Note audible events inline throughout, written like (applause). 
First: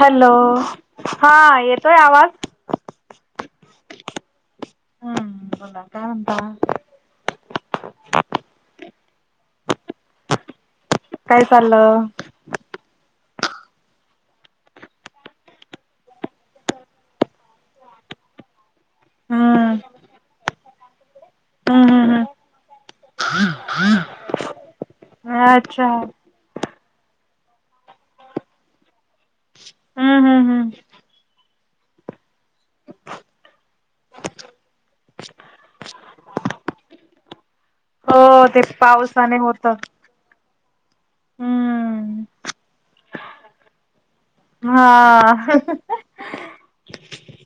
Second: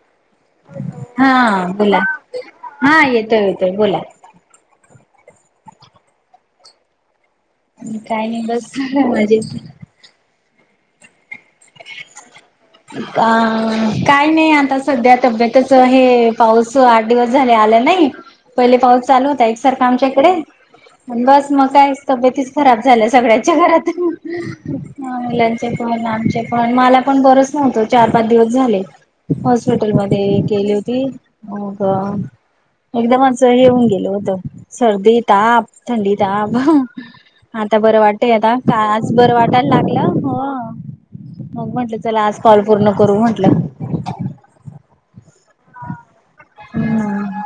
Hello. हा येतोय बोला, आवाज हा येतोय येतोय बोला. हां, बोला काय म्हणता. काय नाही, बस झालं मजेच. काय चाललं. अं.. काय नाही आता सध्या तब्येतच हे, पाऊस आ दिवस झाले आला नाही, पहिले पाऊस चालू होता हम्म एकसारखा आमच्याकडे बस. मग हम्म काय हम्म हम्म तब्येतीच खराब झाल्या, सगळ्यांच्या रात्री त्या. मुलांचे अच्छा पण हम्म आमचे पण मला. पण बरच नव्हतं, चार पाच दिवस झालं हॉस्पिटलमध्ये हम्म हम्म गेले होती. हो का एकदमच हेऊन गेल होत. सर्दी ताप थंडी ताप आता बरं वाटतय हो आता ते का आज बरं पावसाने होत वाटायला लागलं हो मग म्हंटलं हम्म चला आज कॉल पूर्ण करू म्हटलं. हा हम्म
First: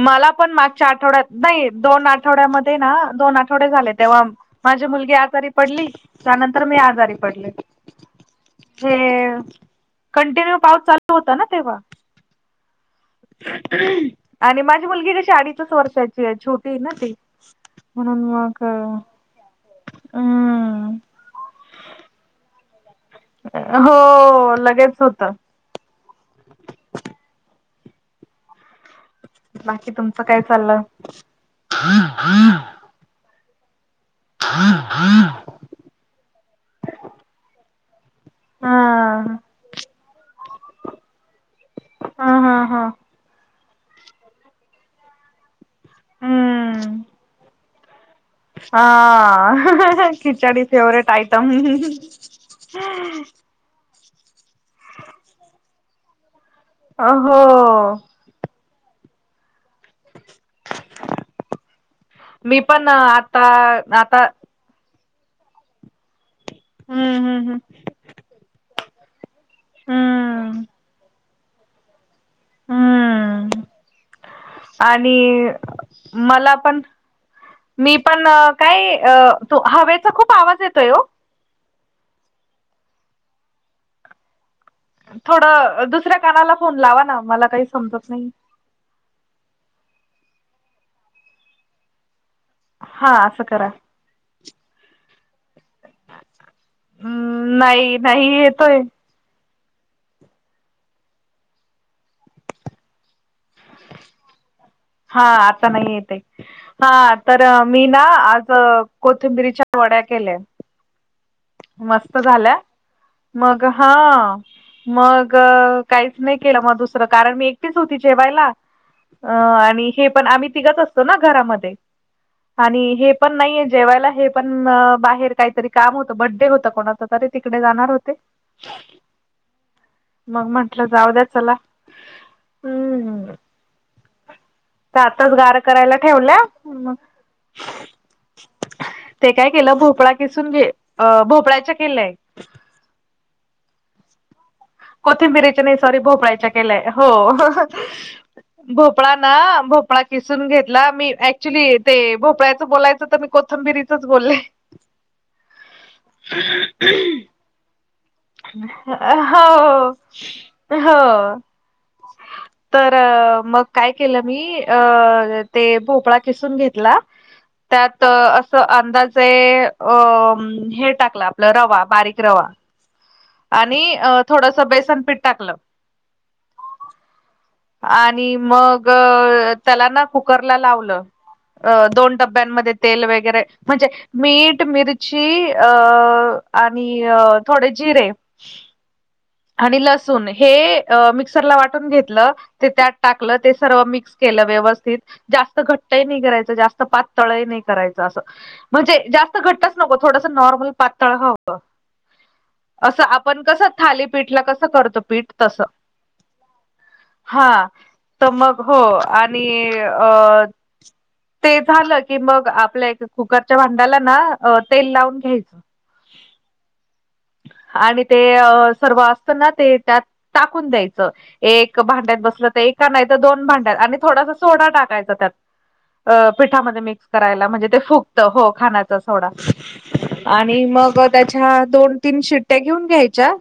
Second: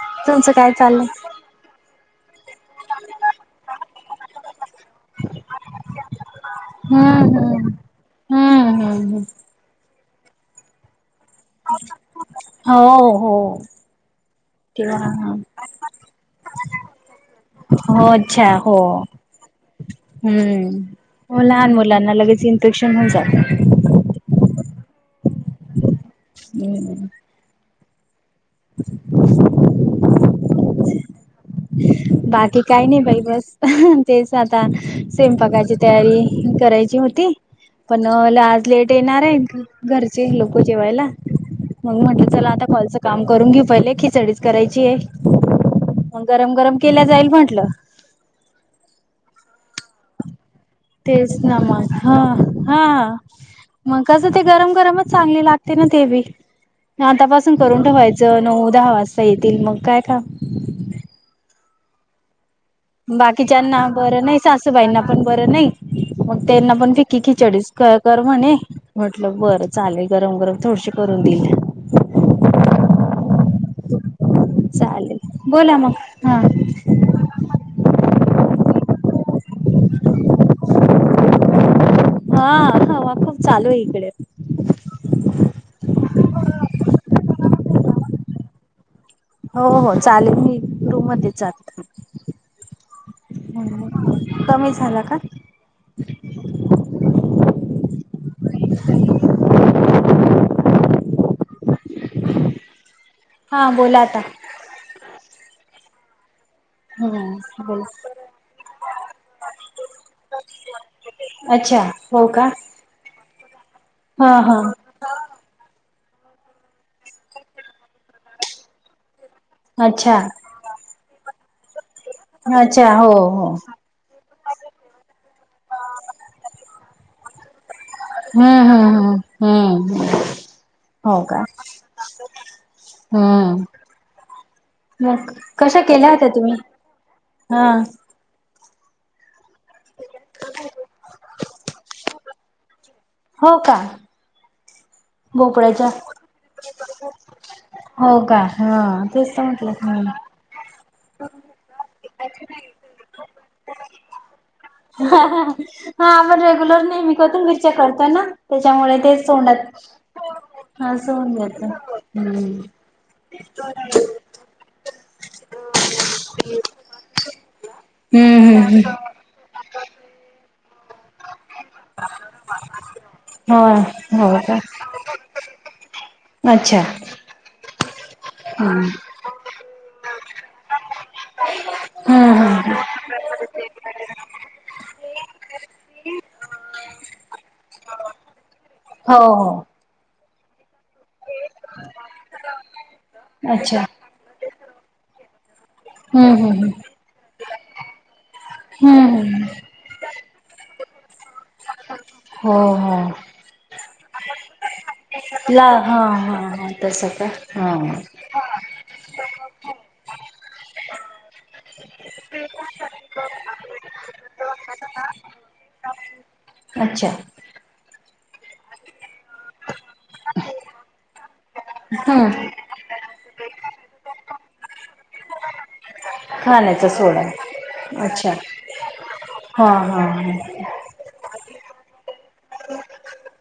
मला पण तुमचं काय मागच्या चाललंय आठवड्यात नाही दोन आठवड्यामध्ये ना दोन आठवडे झाले तेव्हा माझी मुलगी आजारी पडली त्यानंतर मी आजारी हम्म पडले. हम्म हम्म हम्म हेे कंटिन्यू पाऊस चालू होता ना ते हो हो (inaudible) आणि माझी मुलगी कशी तेव्हा अडीचच वर्षाची आहे छोटी ना ती हो म्हणून म अच्छा हो का-' हम्म लहान मुलांना लगेच इन्फेक्शन होऊन जात. हो लगेच होतं. हम्म ह (inaudible) बाकी तुमचं काय चाललं बाकी काही नाही बाई बस तेच आता सेम पघायचे तयारी करायची होती पण लाज लेट येणार हा आहे. घरचे लोक जेवायला मग म्हटलं हा चला हा आता हा कॉलच काम करून घेऊ पहिले खिचडीच करायची आहे मग गरम गरम हम्म केल्या जाईल म्हटलं हा खिचडी फेवररेट तेच आयटम ना मग हा हा. मग कसं ते गरम गरमच चांगली लागते ना ते बी हो आतापासून करून ठेवायचं. नऊ दहा वाजता येतील मग काय का मी पण आता बाकीच्याना आता बरं नाही सासूबाईंना पण बर नाही मग त्यांना पण हम्म पकी हम्म खिचडीस कर म्हणे म्हटलं बरं चालेल गरम गरम हम्म थोडीशी करून दिले. हम्म चालेल आणि बोला मग. हा मला पण मी पण कायू हवेचा खूप आवाज येतोय हो हा ह खूप चालू आहे इकडे थोडं दुसऱ्या कानाला फोन लावा ना मला काही समजत नाही. हो हो चालेल मी रूम मध्ये चाल हा असं करा कमी झाला का हम्म नाही नाही येतोय. हा बोला आता हा आं नाही येते. हा तर हम्म मी ना बोला आज कोथिंबिरीच्या वड्या केल्या. अच्छा मस्त हो का झाल्या मग हा मग काहीच नाही केलं मग दुसरं कारण मी एकटीच होती जेवायला अ आणि हे अच्छा पण आम्ही तिघच असतो ना घरामध्ये अच्छा आणि हे हो पण हो नाहीे जेवायला हे पण बाहेर काहीतरी काम होतं बड्डे होतं कोणाचं तरी तिकडे जाणार होते. हम्म हम्म हम्म हम्म हम्म मग म्हंटलं जाऊ हो द्या का चला हम्म तर आताच मग गार कशा करायला केल्या होत्या ठेवल्या तुम्ही हा ते काय केलं भोपळा किसूने भोपळाच्या केल्याय हो का कोथिंबिरीच्या नाही भोपळ्याच्या सॉरी भोपळाच्या केलंय हो हो का हा भोपळा ना तेच तर भोपळा म्हटलं किसून घेत ला मी ऍक्च्युली ते भोपळ्याचं बोलायचं होतं मी कोथंबिरीचच बोलले. हा आपण रेग्युलर नेहमी परतून मिरच्या करतोय ना? त्याच्यामुळे तेच हो तोंडात (unintelligible) हो हम्म. तर मग काय केलंत? मी अ ते भोपळा किसून घेतला त्यात हम्म अस हम्म हम्म अंदा जे अ हे टाकलं आपलं रवा बारीक रवा. आणि अ हो हो का थोडसं बेसन पीठ टाकलं. अच्छा. आणि मग हम्म. त्याला ना कुकरला लावलं दोन हम्म डब्यांमध्ये हम्म तेल वगैरे म्हणजे मीठ मिरची अ आणि अ थोडे जिरे हो हो. आणि लसूण हे मिक्सरला वाटून घेतलं ते त्यात टाकलं ते अच्छा सर्व मिक्स केलं व्यवस्थित जास्त घट्ट नाही हम्म करायचं हम्म जास्त हम्म पातळही नाही करायच असं म्हणजे हम्म जास्त हम्म. घट्ट नको थोडसं नॉर्मल पातळ हवं हो असं हो आपण कसं थाली पीठला कसं करतो. ला हां हां हां तसं का हा हां. तर मग हो आणि अ ते झालं की मग आपल्या एक कुकरच्या भांड्याला ना अ तेल लावून घ्यायचं. अच्छा. आणि ते अ सर्व असं ना ते त्यात टाकून द्यायचं एक भांड्यात हम्म बसलं तर एक का नाही तरं दोन भांड्यात आणि थोडासा सोडा टाकायचा त्यात. अ पिठामध्ये खाण्याचा मिक्स सोडा करायला म्हणजे ते फुगतं हो खाण्याचा सोडा. हां हां आणि मग (unintelligible) त्याच्या दोन तीन शिट्ट्या घेऊन घ्यायच्या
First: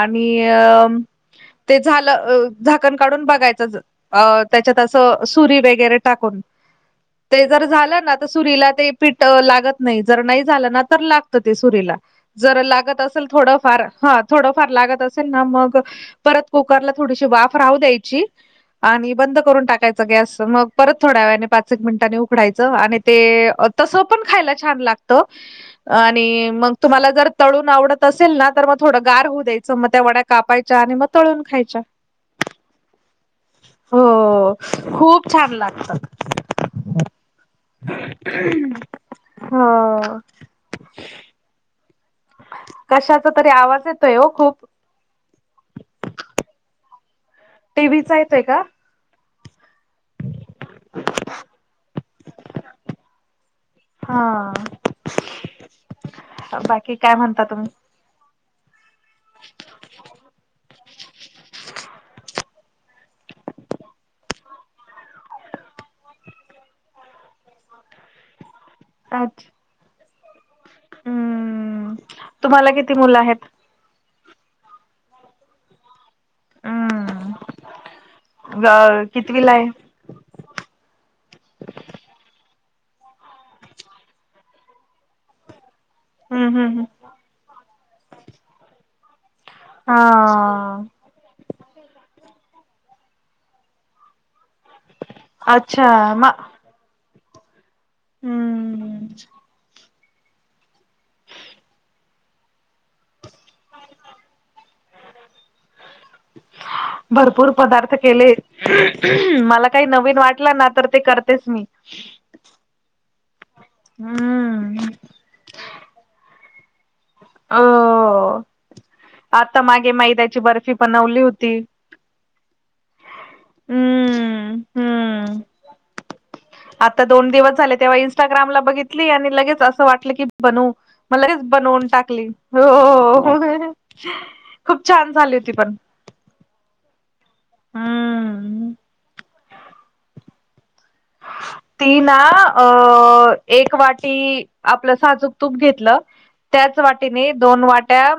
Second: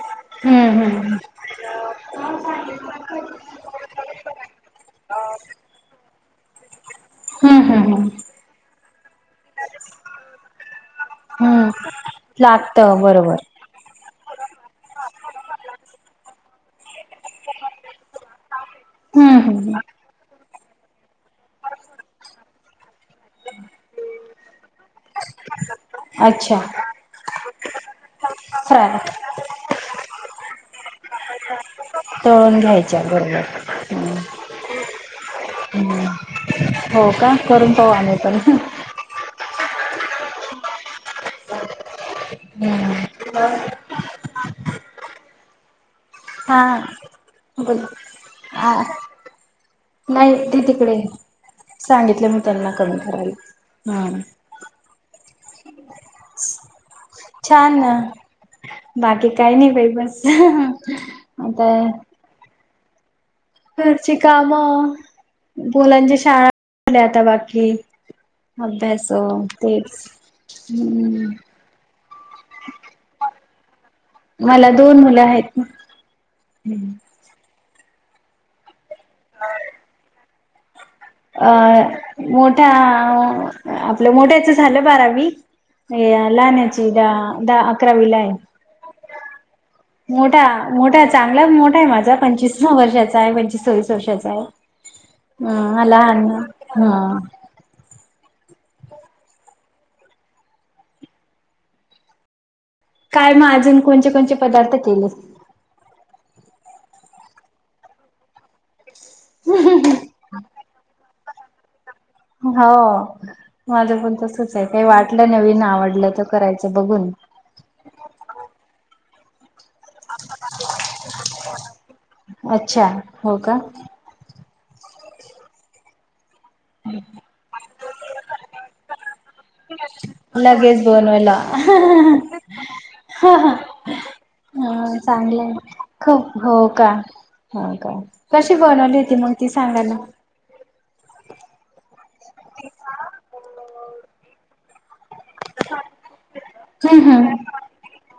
आणि हम्म अ हम्म ते झालं अ झाकण काढून बघायचं ज अ त्याच्यात असं सुरी वगैरे टाकून. ते हम्म जर हम्म झालं हम्म. ना तर सुरीला ते पीठ लागत नाही जर नाही झालं ना तर लागत ते हम्म सुरीला. जर लागत असल थोडंफार हं थोडंफार लागत असेल ना मग परत कुकरला थोडीशी वाफ राहू द्यायची आणि बंद हम्म करून हम्म टाकायच गॅस मग परत थोड्या वेळाने पाच एक मिनिटांनी उघडायचं आणि ते अ तसं पण खायला छान लाग त आणि अच्छा. मग तुम्हाला जर तळून आवडत असेल ना तर मग फ्राय थोडं गार होऊ द्यायचं मग त्या वड्या कापायच्या आणि मग तळून खायच्या. तळून घ्यायच्या (unintelligible) हम्म हो खूप छान लागतात. हम्म. हो का करून पाहू आम्ही पण हम्म. हो. कशाचा तरी आवाज येतोय हो खूप. हां. टीव्हीचा येतोय का? नाही ती तिकडे सांगितलं मी त्यांना कमी करायला. हम्म हा बाकी काय म्हणता तुम्ही छान बाकी काही नाही बाई बस आता घरची काम मुलांच्या शाळा आणि आता बाकी अभ्यास हो अच्छा. तेच हम्म तुम्हाला किती मुलं आहेत? मला दोन मुलं आहेत ना हम्म. हां ग कितविला आहे? अ मोठा आपल्या मोठ्याचं झालं बारावी. या हम्म हम्म हम्म. लहान्याची द दहा अकरावीला आहे. मोठां हा मोठां चांगलाच मोठां आहे माझां पंचवीस वर्षाचां आहे पंचवीस सव्वीस वर्षाचां आहे. हम्मं अच्छा लहांने हम्मं हम्मं कायं मंग अजूंन कोणते कोणचे पदार्थ केलें भरूपूंर पदांर्थ केलेतं हम्मं मलां कांहीं नवीन वाटलं नां तरं ते करतेचं मी हो माझं पणं तसंच आहे कांहीं हम्म. वाटलं नवीन आवडलं तरं करायचं बघूंन अं अं आतां मागें मैद्यांची बर्फी बनवली होती अच्छा हो कां हम्मं आतां दोन दिवसं झाले तेंव्हा इन्स्टाग्रामलां बघितली आणि लगेचं असं वाटलं की बनवूं लगेच मंग लंगेच बनवायला बनवूंन टाकलं हो हो हं हं खूंप छांन झालीं होती पणं खो हो कां हं कशी हम्म बनवली होती मंग ती सांगा नां ती नां अं एक वांटी आपलं साजूंक तूंप तूंप घेतलं त्यांचं हम्म वाटीने हम्म दोन वाट्यां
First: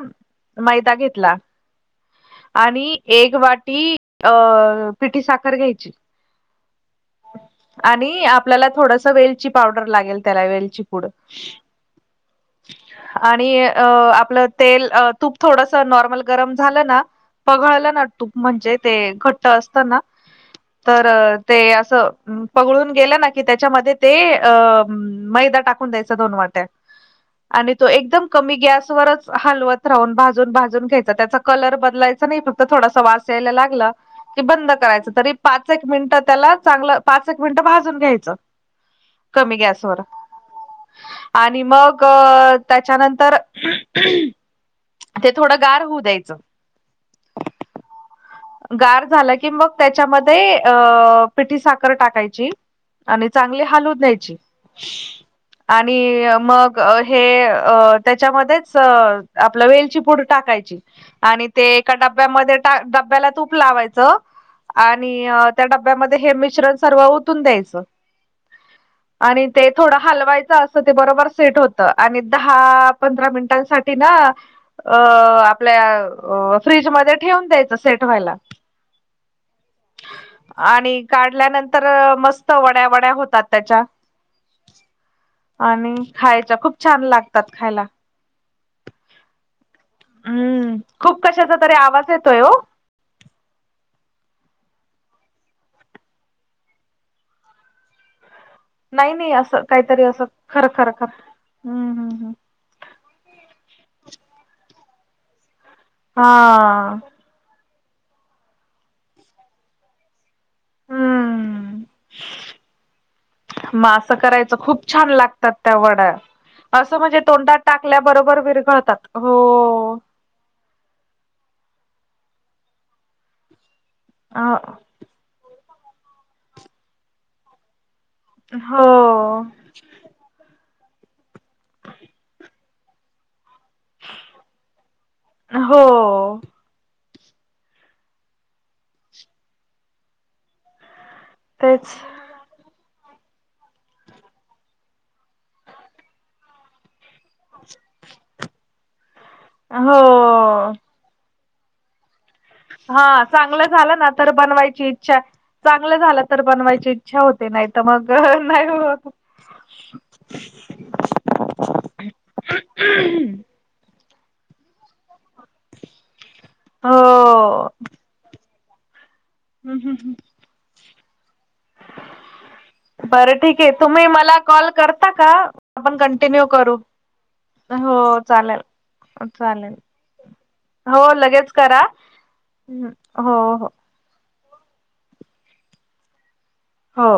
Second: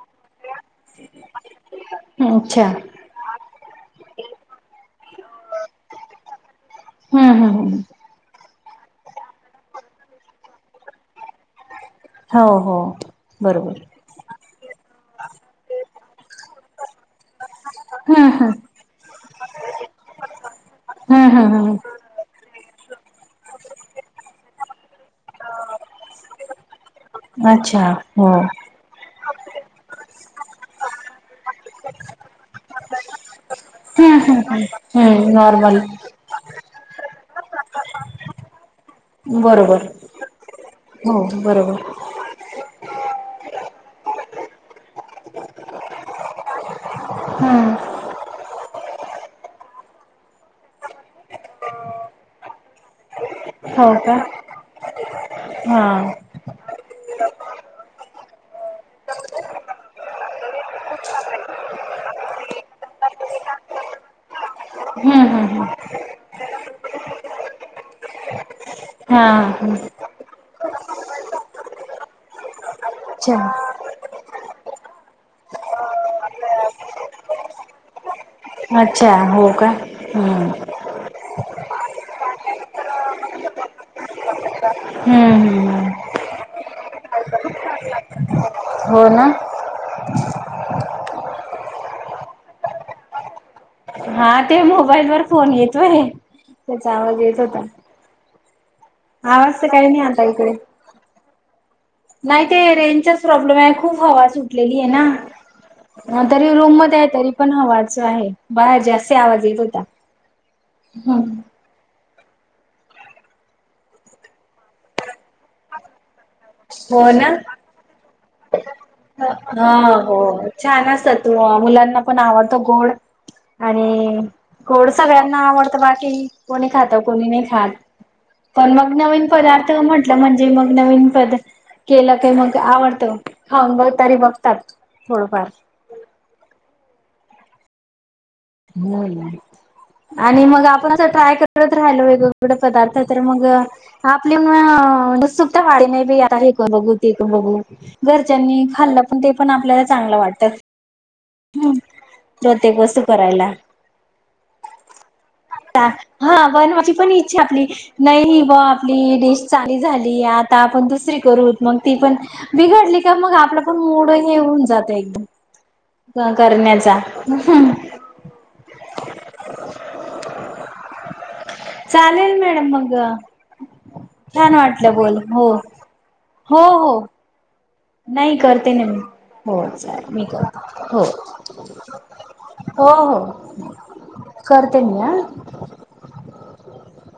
मैदा घेतलां अच्छा आणि एक वांटी अं पिठ्ठी सांखर घ्यांयची हम्मं हम्मं हमं आणि आपल्यांला थोडंसं वेलची पावडंर लागेल त्यांला वेलचीपूंड हो हो आणि बरोबर अं आपलं तेलं अं तूंप थोडंसं नॉर्मल गरमं झालं नां पघळंल नां हम्म तूंप हम्म म्हणजे ते घंट्ट असतं नां तरं हम्म हम्म ते हम्म असं पघळुंन गेलं नां की त्यांच्यामध्ये ते अं मैदा टाकूंन द्यांयचा दोन वाट्यां आणि अच्छा तो एकदंम हो कमी गॅसवरंच हलवंत रांहून भाजूंन भाजूंन घ्यांयच त्यांचा कलर बदलायंचा नाहीं फक्तं थोडासां वांस यांयला लागलां हम्म कि हम्म बंद हम्म करायचं तरी हम्म पांच एक नॉर्मल मिनिटं त्यांला चांगलं पांच एक मिनिटं भाजूंन घ्यांयचं कमी बरोबर गॅसंवर हो आणि बरोबर मंग अं त्यांच्यानंतर हम्मं हम्मं ते थोडं गांर होऊं द्यायचं हम्मं गांर झालं की मंग त्यांच्यामध्ये अं पिठी सांखर टांकायची आणि चांगली हो हालूंन का? द्यांयची हा आणि मंग हे अं त्यांच्यामध्ये चं आपलं वेलची पुढं टांकायची आणि ते एकां डब्यांमध्ये तां डब्यांला तूंप लावायचं आणि हम्म हम्म हम्म त्यां डब्यांमध्यें हे मिश्रण सर्व ओतूंन द्यायचं हा आणि ते थोडां हालवायचं असं ते बरोबर सेंट होतं आणि दहा पंधरा अच्छा मिनिटांसाठी नां अं आपल्यां फ्रीजमंध्यें ठेवूंन द्यायचं सेंट व्हांयलां अच्छा हो कां हम्मं काढल्यांनंतर मस्तं वड्यां वड्यां होतांत त्यांच्या हम्म हम्म आणि खांयच्या खूंप छान लागतांत खांयला हो नां हम्मं खूंप कशांचा तरी आवांज येतोय हो हां ते मोबाईल वरं फोन येतोय त्यांचा आवांज येतं होतां नाहीं नाहीं असं नाही कांहीतरी असं खरं खरं खरं असां नाहीं ते रेंजचांच प्रॉब्लेम आहे खूंप हवां सुटलेली आहे नां हं तरी रूंम हा मध्यें आहे तरी पणं हवा चं आहे बाहेर जास्ती आवांज येतं होतां हम्मं मंग असं करायचं खूंप छान लागतांत त्यां वड्यां असं हो म्हणजे ना तोंडांत टांकल्याबरोबर विरघंळतात हां हो छान असतं बां मुलांना पणं आवडतो गोंड आणि अ गोड सगळ्यांना आवडतं बाकी कोणी खात कोणी नाही खात. पण हो मग नवीन पदार्थ म्हंटलं म्हणजे मग नवीन पद केलं का मग आवडत. तरी बघतात थोडंफार. हो. हो आणि मग आपण अस ट्राय करत तेच राहिल वेग एवढ पदार्थ तर मग आपलीसुकत वाडी नाही बी आता हेक बघू. ते बघू घरच्यांनी खाल्लं पण ते पण आपल्याला चांगलं वाटतं. हो हम् जते एक वस्तू हा करायला चांगलं झालं ना तर बनवायची इच्छा चांगलं झालं तर हा बनवायची पण इच्छा होते आपली नाही. तर मग नाही बा होत आपली डिश चांली झाली आता आपण दुसरी करूत मग ती पण बिघडली का मग आपलं पण मोडं हे होऊन जातं एकदम करण्याचा हो हं् हं हं. चालेल मॅडम मग बरं ठीक आहे तुम्ही मला छान कॉल वाटलं करता बोल का हो आपण कंटिन्यू हो करू. हो हो नाही चालेल. करते ना मी हो चालेल मी करते हो लगेच करा हो हो. करते मी ह. हो.